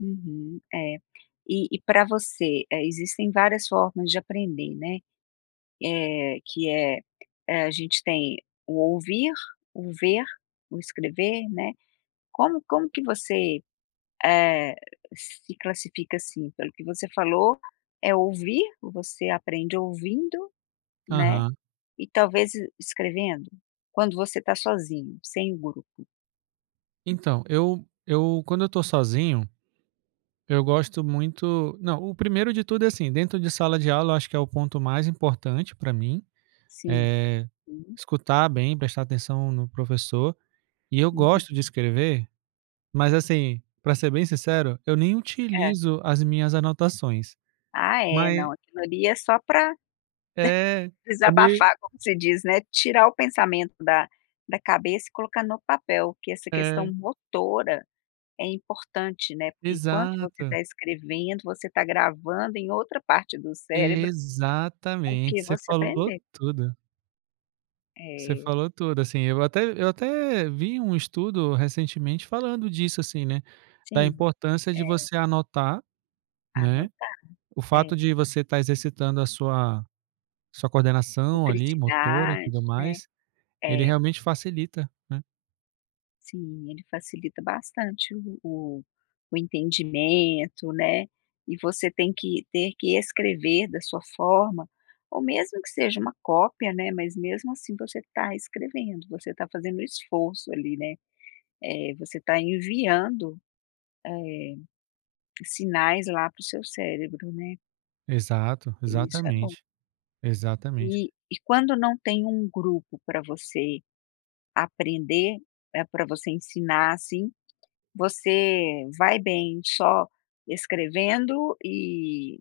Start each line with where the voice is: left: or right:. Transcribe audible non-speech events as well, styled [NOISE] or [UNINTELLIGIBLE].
left: Uhum, é. E e para você, eh, existem várias formas de aprender, né. Eh, que é é, a gente tem o ouvir, o ver, o escrever, né, como como que você, eh, se classifica, assim, pelo que você falou é ouvir, você aprende ouvindo, né,
right: Aham.
left: e talvez e escrevendo, quando você tá sozinho, sem grupo?
right: Então, eu eu, quando eu tô sozinho, eu gosto muito não, o primeiro de tudo é assim, dentro de sala de aula, eu acho que é o ponto mais importante para mim,
left: Sim.
right: eh,
left: Hum.
right: escutar bem, prestar atenção no professor. E eu gosto
left: Uhum.
right: de escrever, mas assim, para ser bem sincero, eu nem
left: É.
right: utilizo as minhas anotações.
left: Ah é,
right: Mai
left: não, aquilo ali é só para
right: É, é meio
left: [CHUCKLES] desabafar, como você diz, né, tirar o pensamento da da cabeça e colocar no papel, porque essa questão
right: É.
left: motora é importante, né, porque enquanto você
right: Exato.
left: tá escrevendo, você está gravando em outra parte do cérebro o
right: Exatamente,
left: que
right: você
left: você
right: falou
left: aprendeu.
right: tudo. Você
left: É.
right: falou tudo, assim, eu até eu até vi um estudo recentemente falando disso assim, né, da
left: Sim.
right: importância de
left: É.
right: você anotar, né,
left: Anotar.
right: o
left: É.
right: fato de você tá exercitando a sua sua coordenação, ali, motora e
left: [UNINTELLIGIBLE]
right: tudo
left: né.
right: mais, ele
left: É.
right: realmente facilita, né.
left: Sim, ele facilita bastante o o o entendimento, né, e você tem que ter que escrever da sua forma, ou mesmo que seja uma cópia, né, mas mesmo assim, você tá escrevendo, você tá fazendo um esforço, ali, né, eh, você tá enviando, eh, sinais lá para o seu cérebro, né.
right: Exato,
left: E isso é bom.
right: exatamente. Exatamente.
left: E e quando não tem um grupo para você aprender, eh, para você ensinar, assim, você vai bem só escrevendo e